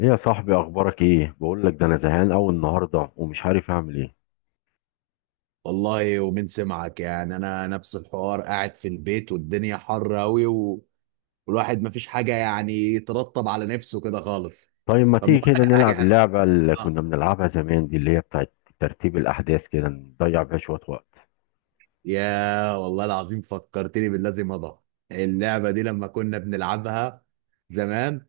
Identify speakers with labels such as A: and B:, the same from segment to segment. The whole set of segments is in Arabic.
A: ايه يا صاحبي، اخبارك ايه؟ بقول لك ده انا زهقان قوي النهارده ومش عارف اعمل ايه.
B: والله ومين سمعك؟ يعني انا نفس الحوار، قاعد في البيت والدنيا حر قوي والواحد مفيش حاجه يعني يترطب على نفسه كده خالص.
A: طيب، ما
B: طب ما
A: تيجي
B: اقول
A: كده
B: لك على حاجه
A: نلعب
B: حلوه.
A: اللعبه اللي
B: اه.
A: كنا بنلعبها زمان دي، اللي هي بتاعت ترتيب الاحداث، كده نضيع بيها شويه وقت.
B: يا والله العظيم فكرتني باللازم مضى، اللعبه دي لما كنا بنلعبها زمان.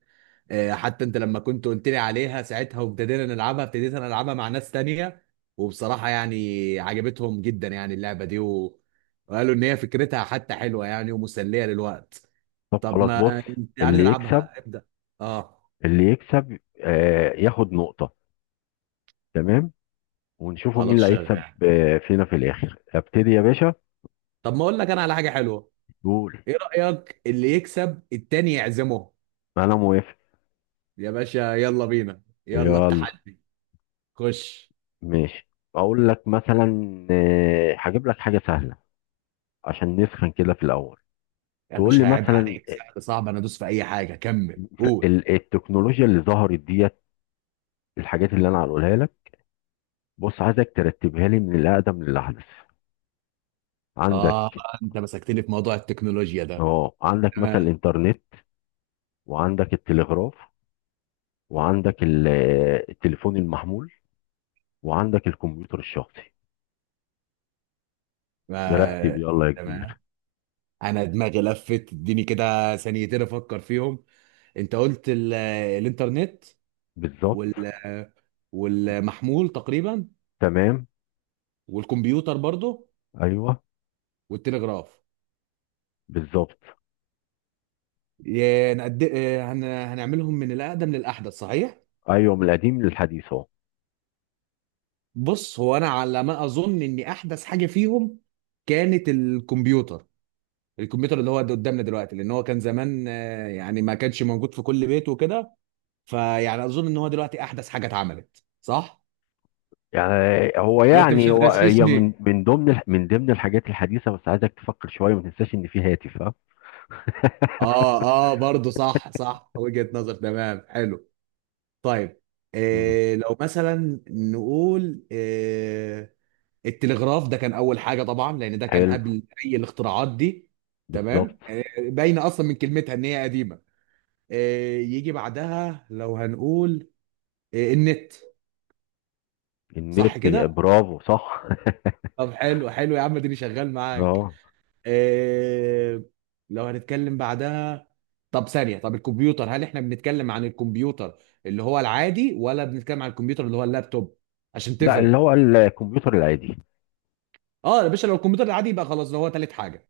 B: حتى انت لما كنت قلت لي عليها ساعتها وابتدينا نلعبها، ابتديت انا العبها مع ناس تانية وبصراحة يعني عجبتهم جدا يعني اللعبة دي. وقالوا ان هي فكرتها حتى حلوة يعني ومسلية للوقت.
A: طب
B: طب
A: خلاص،
B: ما
A: بص.
B: يعني
A: اللي يكسب
B: نلعبها، ابدأ. اه،
A: اللي يكسب ياخد نقطه. تمام. ونشوفوا مين
B: خلاص
A: اللي هيكسب
B: شغال.
A: فينا في الاخر. ابتدي يا باشا.
B: طب ما اقول لك انا على حاجة حلوة،
A: قول.
B: ايه رأيك؟ اللي يكسب التاني يعزمه.
A: انا موافق.
B: يا باشا يلا بينا، يلا
A: يلا.
B: التحدي. خش.
A: ماشي. اقول لك مثلا، هجيب لك حاجه سهله عشان نسخن كده في الاول.
B: يا
A: تقول لي
B: باشا عيب
A: مثلا
B: عليك، سهل صعب انا ادوس في اي حاجة، كمل قول.
A: التكنولوجيا اللي ظهرت ديت، الحاجات اللي انا هقولها لك، بص عايزك ترتبها لي من الاقدم للاحدث.
B: اه،
A: عندك.
B: انت مسكتني في موضوع التكنولوجيا ده.
A: اه، عندك مثلا
B: تمام.
A: الانترنت، وعندك التلغراف، وعندك التليفون المحمول، وعندك الكمبيوتر الشخصي. نرتب
B: ما
A: يلا يا كبير.
B: تمام، انا دماغي لفت، اديني كده ثانيتين افكر فيهم. انت قلت الانترنت
A: بالظبط.
B: وال... والمحمول تقريبا
A: تمام.
B: والكمبيوتر برضه
A: ايوه.
B: والتلغراف.
A: بالظبط.
B: يا نقد... آه، هن... هنعملهم من الاقدم للاحدث، صحيح؟
A: ايوه، من القديم للحديث اهو.
B: بص، هو انا على ما اظن ان احدث حاجه فيهم كانت الكمبيوتر. الكمبيوتر اللي هو ده قدامنا دلوقتي، لان هو كان زمان يعني ما كانش موجود في كل بيت وكده. فيعني اظن ان هو دلوقتي احدث حاجه اتعملت، صح؟
A: يعني هو،
B: ولا انت مش
A: يعني هو، هي
B: هتغششني.
A: من ضمن الحاجات الحديثه، بس عايزك تفكر شويه، ما تنساش ان في هاتف ها.
B: اه. اه برضه، صح صح، وجهة نظر، تمام حلو. طيب،
A: مم.
B: إيه لو مثلا نقول إيه، التلغراف ده كان اول حاجه طبعا، لان ده كان
A: حلو.
B: قبل اي الاختراعات دي.
A: بالظبط.
B: تمام، إيه باينه اصلا من كلمتها ان هي قديمه. إيه يجي بعدها؟ لو هنقول إيه، النت. صح
A: النت،
B: كده.
A: برافو، صح.
B: طب حلو حلو يا عم، اديني شغال معاك.
A: اه،
B: إيه لو هنتكلم بعدها؟ طب ثانية، طب الكمبيوتر هل احنا بنتكلم عن الكمبيوتر اللي هو العادي ولا بنتكلم عن الكمبيوتر اللي هو اللابتوب؟ عشان
A: لا، اللي
B: تفرق.
A: هو الكمبيوتر العادي.
B: اه يا باشا، لو الكمبيوتر العادي يبقى خلاص ده هو تالت حاجة.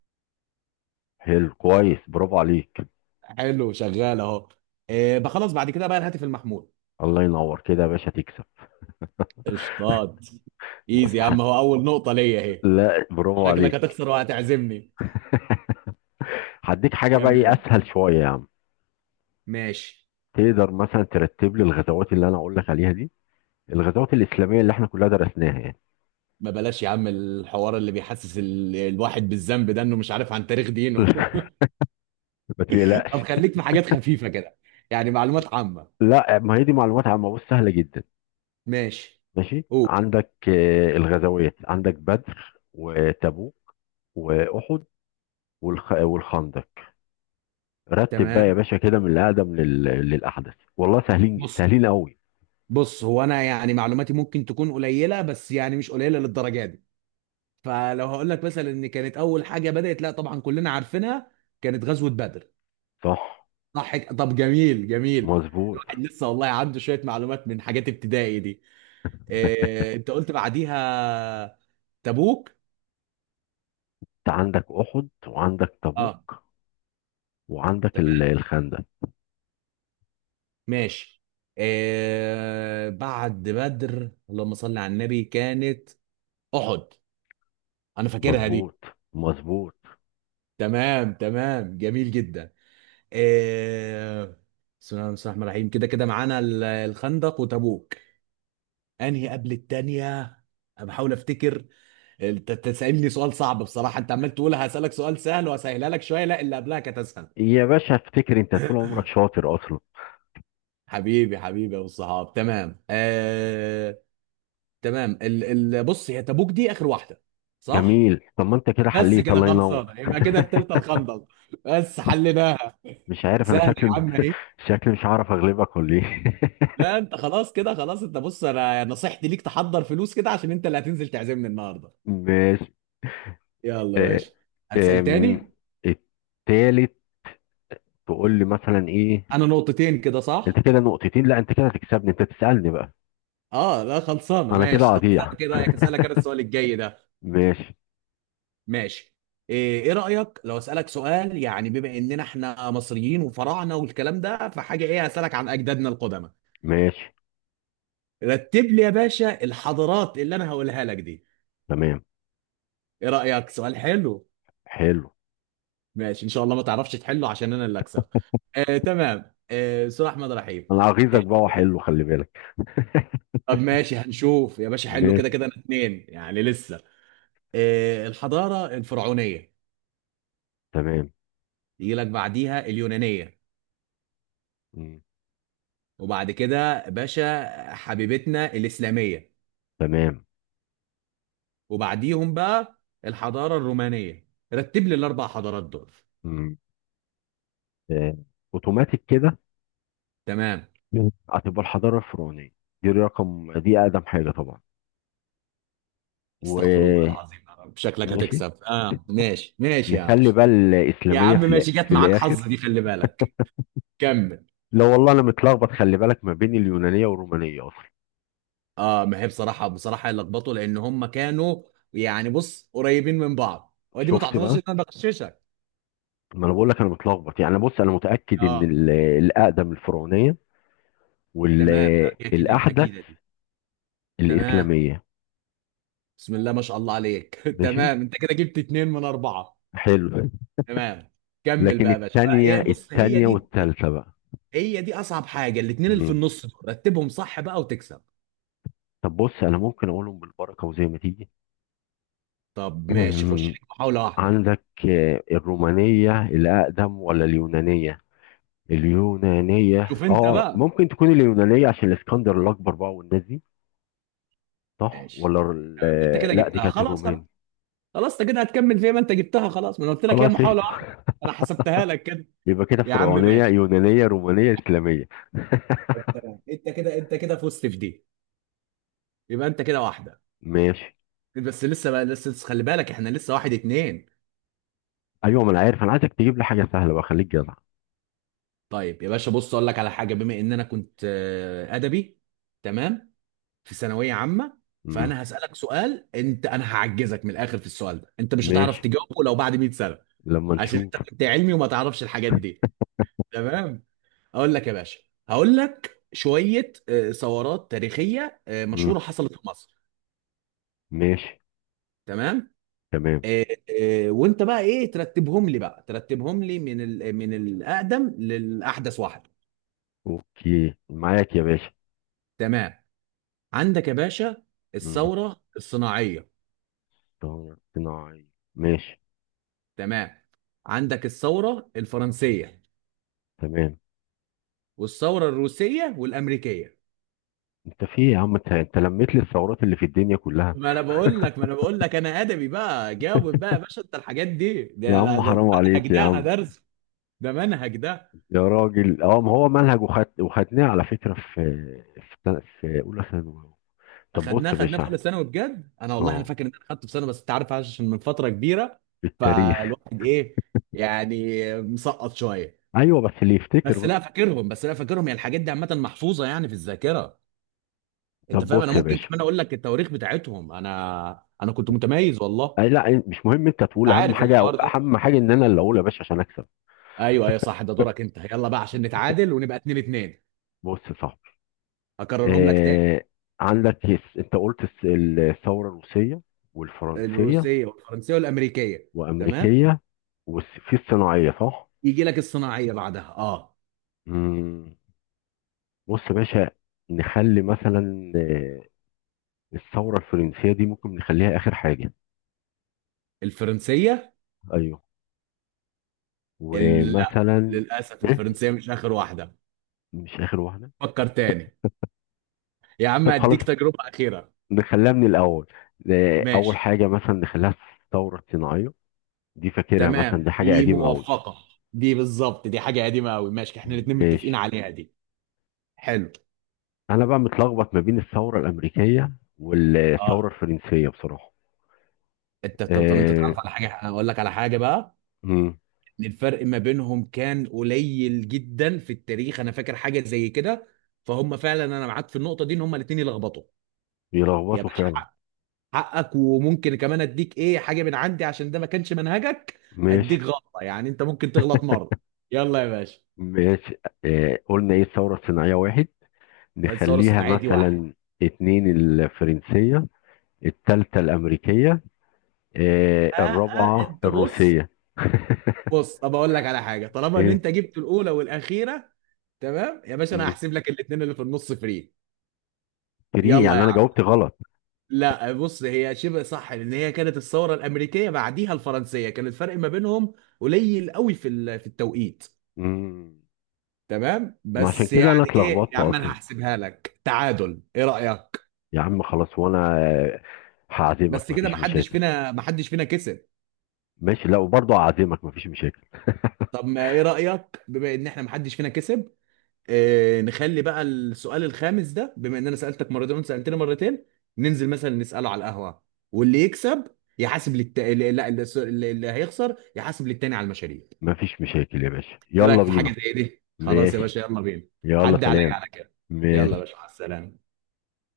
A: حلو، كويس، برافو عليك.
B: حلو شغال اهو. إيه بخلص بعد كده بقى؟ الهاتف المحمول.
A: الله ينور كده يا باشا، تكسب.
B: قشطات، ايزي
A: بص
B: يا عم، هو اول نقطة ليا اهي.
A: لا، برافو
B: شكلك
A: عليك.
B: هتخسر وهتعزمني.
A: هديك حاجه بقى، ايه
B: كمل.
A: اسهل شويه يا عم.
B: ماشي.
A: تقدر مثلا ترتب لي الغزوات اللي انا اقول لك عليها دي، الغزوات الاسلاميه اللي احنا كلها درسناها يعني.
B: ما بلاش يا عم الحوار اللي بيحسس الواحد بالذنب ده، انه مش عارف عن تاريخ دينه.
A: ما
B: طب
A: تقلقش.
B: خليك في حاجات خفيفة كده، يعني معلومات عامة.
A: لا، ما هي دي معلومات عامه، بص سهله جدا.
B: ماشي.
A: ماشي.
B: اوه،
A: عندك الغزوات، عندك بدر وتبوك، واحد، والخندق. رتب بقى يا
B: تمام.
A: باشا كده من الأقدم للأحدث، والله سهلين
B: بص،
A: سهلين قوي.
B: بص هو انا يعني معلوماتي ممكن تكون قليلة، بس يعني مش قليلة للدرجة دي. فلو هقول لك مثلا ان كانت اول حاجة بدأت، لا طبعا كلنا عارفينها كانت غزوة بدر.
A: صح.
B: صح طب، جميل جميل.
A: مظبوط.
B: الواحد لسه والله عنده شوية معلومات من حاجات ابتدائي دي. إيه، انت قلت بعديها تبوك.
A: انت عندك أحد، وعندك
B: اه
A: تبوك، وعندك الخندق.
B: ماشي. آه بعد بدر، اللهم صل على النبي، كانت احد، انا فاكرها دي.
A: مظبوط. مظبوط.
B: تمام تمام جميل جدا. آه بسم الله الرحمن الرحيم، كده كده معانا الخندق وتبوك، انهي قبل التانية؟ انا بحاول افتكر. انت تسألني سؤال صعب بصراحة، انت عمال تقول هسألك سؤال سهل وهسهلها لك شوية، لا اللي قبلها كانت اسهل.
A: يا باشا افتكر انت طول عمرك شاطر اصلا.
B: حبيبي يا الصحاب، تمام آه، تمام ال ال بص، هي تبوك دي اخر واحدة، صح؟
A: جميل، طب ما انت كده
B: بس
A: حليت،
B: كده
A: الله ينور.
B: خلصانه، يبقى كده التالتة الخندق. بس حلناها.
A: مش عارف انا
B: سهله يا
A: شكلي
B: عم اهي.
A: شكلي مش هعرف اغلبك ولا ايه؟
B: لا انت خلاص كده، خلاص انت بص، انا نصيحتي ليك تحضر فلوس كده، عشان انت اللي هتنزل تعزمني النهارده.
A: ماشي.
B: يلا يا
A: آه،
B: باشا. هتسال
A: آم،
B: تاني.
A: التالت. تقول لي مثلا ايه؟
B: انا نقطتين كده،
A: انت
B: صح؟
A: كده نقطتين؟ لا، انت كده هتكسبني. انت تسألني بقى.
B: اه لا خلصانه،
A: انا كده
B: ماشي. طب
A: قطيع.
B: اسالك، ايه رايك اسالك انا السؤال الجاي ده؟
A: ماشي.
B: ماشي. ايه، إيه رايك لو اسالك سؤال يعني بما اننا احنا مصريين وفراعنه والكلام ده، فحاجه، ايه، هسالك عن اجدادنا القدماء.
A: ماشي.
B: رتب لي يا باشا الحضارات اللي انا هقولها لك دي.
A: تمام.
B: ايه رأيك؟ سؤال حلو.
A: حلو.
B: ماشي، ان شاء الله ما تعرفش تحله عشان انا اللي اكسب. آه تمام، آه سؤال احمد رحيم.
A: انا
B: آه.
A: اغيظك بقى، وحلو، خلي بالك.
B: طب ماشي هنشوف يا باشا، حلو، كده
A: ماشي.
B: كده انا اتنين يعني لسه. آه، الحضارة الفرعونية،
A: تمام.
B: يجي لك بعديها اليونانية،
A: مم.
B: وبعد كده باشا حبيبتنا الإسلامية،
A: تمام.
B: وبعديهم بقى الحضارة الرومانية. رتب لي الاربع حضارات دول.
A: مم. آه، اوتوماتيك كده.
B: تمام.
A: هتبقى الحضاره الفرعونيه، دي اقدم حاجه طبعا.
B: استغفر الله
A: وماشي.
B: العظيم يا رب، شكلك هتكسب، اه ماشي ماشي يا عم.
A: نخلي بقى
B: يا
A: الاسلاميه
B: عم
A: في
B: ماشي، جت
A: في
B: معاك حظ
A: الاخر.
B: دي، خلي بالك. كمل.
A: لا والله انا متلخبط، خلي بالك، ما بين اليونانيه والرومانيه اصلا.
B: اه، ما هي بصراحه بصراحه لخبطوا لان هم كانوا يعني بص قريبين من بعض، ودي ما
A: شفت
B: تعتبرش
A: بقى؟
B: ان انا بغششك.
A: ما انا بقول لك انا متلخبط يعني. بص انا متاكد ان
B: اه
A: الاقدم الفرعونيه،
B: تمام. اكيد
A: والاحدث
B: اكيد دي. تمام.
A: الإسلامية.
B: بسم الله ما شاء الله عليك.
A: ماشي.
B: تمام، انت كده جبت اتنين من اربعه.
A: حلو.
B: تمام، كمل
A: لكن
B: بقى يا باشا.
A: التانية،
B: هي بص هي دي،
A: والتالتة بقى.
B: هي دي اصعب حاجه، الاتنين اللي في
A: مم.
B: النص دول رتبهم صح بقى وتكسب.
A: طب بص، أنا ممكن أقولهم بالبركة وزي ما تيجي.
B: طب ماشي، خش
A: مم.
B: لك محاوله واحده.
A: عندك الرومانية الأقدم ولا اليونانية؟
B: شوف
A: اليونانية،
B: انت
A: اه
B: بقى.
A: ممكن تكون اليونانية عشان الاسكندر الأكبر بقى والناس دي. صح،
B: ماشي.
A: ولا
B: تمام انت كده
A: لا دي
B: جبتها،
A: كانت
B: خلاص خلاص.
A: الرومان.
B: خلاص انت كده هتكمل فيها، ما انت جبتها خلاص، ما انا قلت لك هي
A: خلاص،
B: محاولة واحدة.
A: قشطة.
B: انا حسبتها لك كده.
A: يبقى كده
B: يا عم
A: فرعونية،
B: ماشي.
A: يونانية، رومانية، إسلامية.
B: انت كده، انت كده فزت في دي، يبقى انت كده واحدة.
A: ماشي.
B: بس لسه بقى، لسه لسه خلي بالك، احنا لسه واحد اتنين.
A: أيوة، ما أنا عارف. أنا عايزك تجيب لي حاجة سهلة بقى، خليك جدع.
B: طيب يا باشا، بص اقول لك على حاجة، بما ان انا كنت ادبي. تمام. في ثانوية عامة.
A: مم.
B: فانا هسألك سؤال، انت انا هعجزك من الاخر في السؤال ده، انت مش هتعرف
A: ماشي،
B: تجاوبه لو بعد 100 سنة.
A: لما
B: عشان انت
A: نشوف.
B: كنت علمي وما تعرفش الحاجات دي. تمام. اقول لك يا باشا، هقول لك شويه ثورات تاريخيه
A: مم.
B: مشهوره حصلت في مصر.
A: ماشي.
B: تمام.
A: تمام.
B: آه، وانت بقى ايه، ترتبهم لي بقى، ترتبهم لي من من الاقدم للاحدث واحده.
A: اوكي، معاك يا باشا.
B: تمام. عندك يا باشا
A: مم.
B: الثوره الصناعيه.
A: طبعاً صناعي. ماشي.
B: تمام، عندك الثوره الفرنسيه
A: تمام.
B: والثوره الروسيه والامريكيه.
A: انت في إيه يا عم، انت لميت لي الثورات اللي في الدنيا كلها.
B: ما انا بقول لك انا ادبي بقى، جاوب بقى يا باشا، انت الحاجات دي،
A: يا
B: ده
A: عم
B: ده ده
A: حرام
B: منهج
A: عليك يا
B: ده، انا
A: عم.
B: درس، ده منهج ده.
A: يا راجل، اه ما هو منهج، وخدناه على فكرة في اولى ثانوي. طب بص
B: خدناه،
A: يا
B: خدناه في
A: باشا.
B: اولى ثانوي بجد، انا والله انا
A: اه،
B: فاكر ان انا خدته في سنه، بس انت عارف عشان من فتره كبيره
A: التاريخ.
B: فالواحد ايه يعني مسقط شويه.
A: ايوه، بس اللي يفتكر
B: بس
A: بقى.
B: لا فاكرهم، بس لا فاكرهم، يعني الحاجات دي عامه محفوظه يعني في الذاكره، انت
A: طب
B: فاهم؟
A: بص
B: انا
A: يا
B: ممكن
A: باشا،
B: كمان اقول لك التواريخ بتاعتهم، انا كنت متميز والله.
A: أي، لا مش مهم انت
B: انت
A: تقول، اهم
B: عارف
A: حاجة،
B: الحوار ده.
A: اهم حاجة ان انا اللي اقول يا باشا عشان اكسب.
B: ايوه ايوه صح، ده دورك انت، يلا بقى عشان نتعادل ونبقى 2 2.
A: بص، صح.
B: هكررهم لك تاني،
A: آه، عندك يس، انت قلت الثورة الروسية والفرنسية
B: الروسيه والفرنسيه والامريكيه. تمام.
A: وأمريكية، وفي الصناعية صح؟
B: يجي لك الصناعيه بعدها، اه.
A: مم. بص يا باشا، نخلي مثلا الثورة الفرنسية دي ممكن نخليها آخر حاجة.
B: الفرنسيه.
A: أيوه.
B: لا
A: ومثلا،
B: للأسف
A: إيه؟
B: الفرنسية مش آخر واحدة،
A: مش آخر واحدة؟
B: فكر تاني. يا عم
A: طب خلاص،
B: أديك تجربة أخيرة.
A: نخليها من الأول. أول
B: ماشي.
A: حاجة مثلا نخليها الثورة الصناعية، دي فاكرها
B: تمام
A: مثلا، دي حاجة
B: دي
A: قديمة أوي.
B: موفقة. دي بالظبط، دي حاجة قديمة أوي، ماشي احنا الاتنين متفقين
A: ماشي.
B: عليها دي. حلو.
A: انا بقى متلخبط ما بين الثوره الامريكيه والثوره
B: اه،
A: الفرنسيه بصراحه.
B: طب انت
A: آه
B: تعرف على حاجة، أنا أقول لك على حاجة بقى،
A: مم،
B: إن الفرق ما بينهم كان قليل جدا في التاريخ، أنا فاكر حاجة زي كده، فهم فعلا أنا معاك في النقطة دي إن هم الاتنين يلخبطوا. يا
A: بيلخبطوا
B: باشا
A: فعلا.
B: حقك، وممكن كمان اديك ايه، حاجه من عندي عشان ده ما كانش منهجك،
A: ماشي.
B: اديك غلطه يعني، انت ممكن تغلط مره. يلا يا باشا.
A: ماشي. قلنا ايه، الثوره الصناعيه واحد،
B: الثوره
A: نخليها
B: الصناعيه دي واحد.
A: مثلا اتنين الفرنسيه، التالتة الامريكيه،
B: اه اه
A: الرابعه
B: انت بص،
A: الروسيه.
B: بص طب اقول لك على حاجه، طالما ان
A: ايه.
B: انت جبت الاولى والاخيره، تمام يا باشا، انا
A: مم.
B: هحسب لك الاثنين اللي في النص فري.
A: تري،
B: يلا
A: يعني
B: يا
A: انا
B: عم.
A: جاوبت غلط.
B: لا بص، هي شبه صح لان هي كانت الثوره الامريكيه بعديها الفرنسيه، كان الفرق ما بينهم قليل قوي في في التوقيت.
A: مم.
B: تمام،
A: ما عشان
B: بس
A: كده انا
B: يعني ايه
A: اتلخبطت
B: يا عم انا
A: اصلا.
B: هحسبها لك تعادل، ايه رايك؟
A: يا عم خلاص، وانا هعزمك،
B: بس كده
A: مفيش
B: ما حدش
A: مشاكل.
B: فينا ما حدش فينا كسب.
A: ماشي. لا، وبرضه هعزمك، مفيش مشاكل.
B: طب ما ايه رأيك، بما ان احنا ما حدش فينا كسب، اه نخلي بقى السؤال الخامس ده، بما ان انا سألتك مرتين وانت سألتني مرتين، ننزل مثلا نسأله على القهوة، واللي يكسب يحاسب للت... لا لا، الس- اللي اللي هيخسر يحاسب للتاني على المشاريب.
A: مفيش مشاكل يا باشا،
B: ايه رأيك
A: يلا
B: في حاجة
A: بينا.
B: زي دي؟ خلاص يا
A: ماشي.
B: باشا يلا بينا.
A: يلا،
B: عدي عليا
A: سلام.
B: على كده. يلا يا
A: ماشي.
B: باشا، مع السلامة.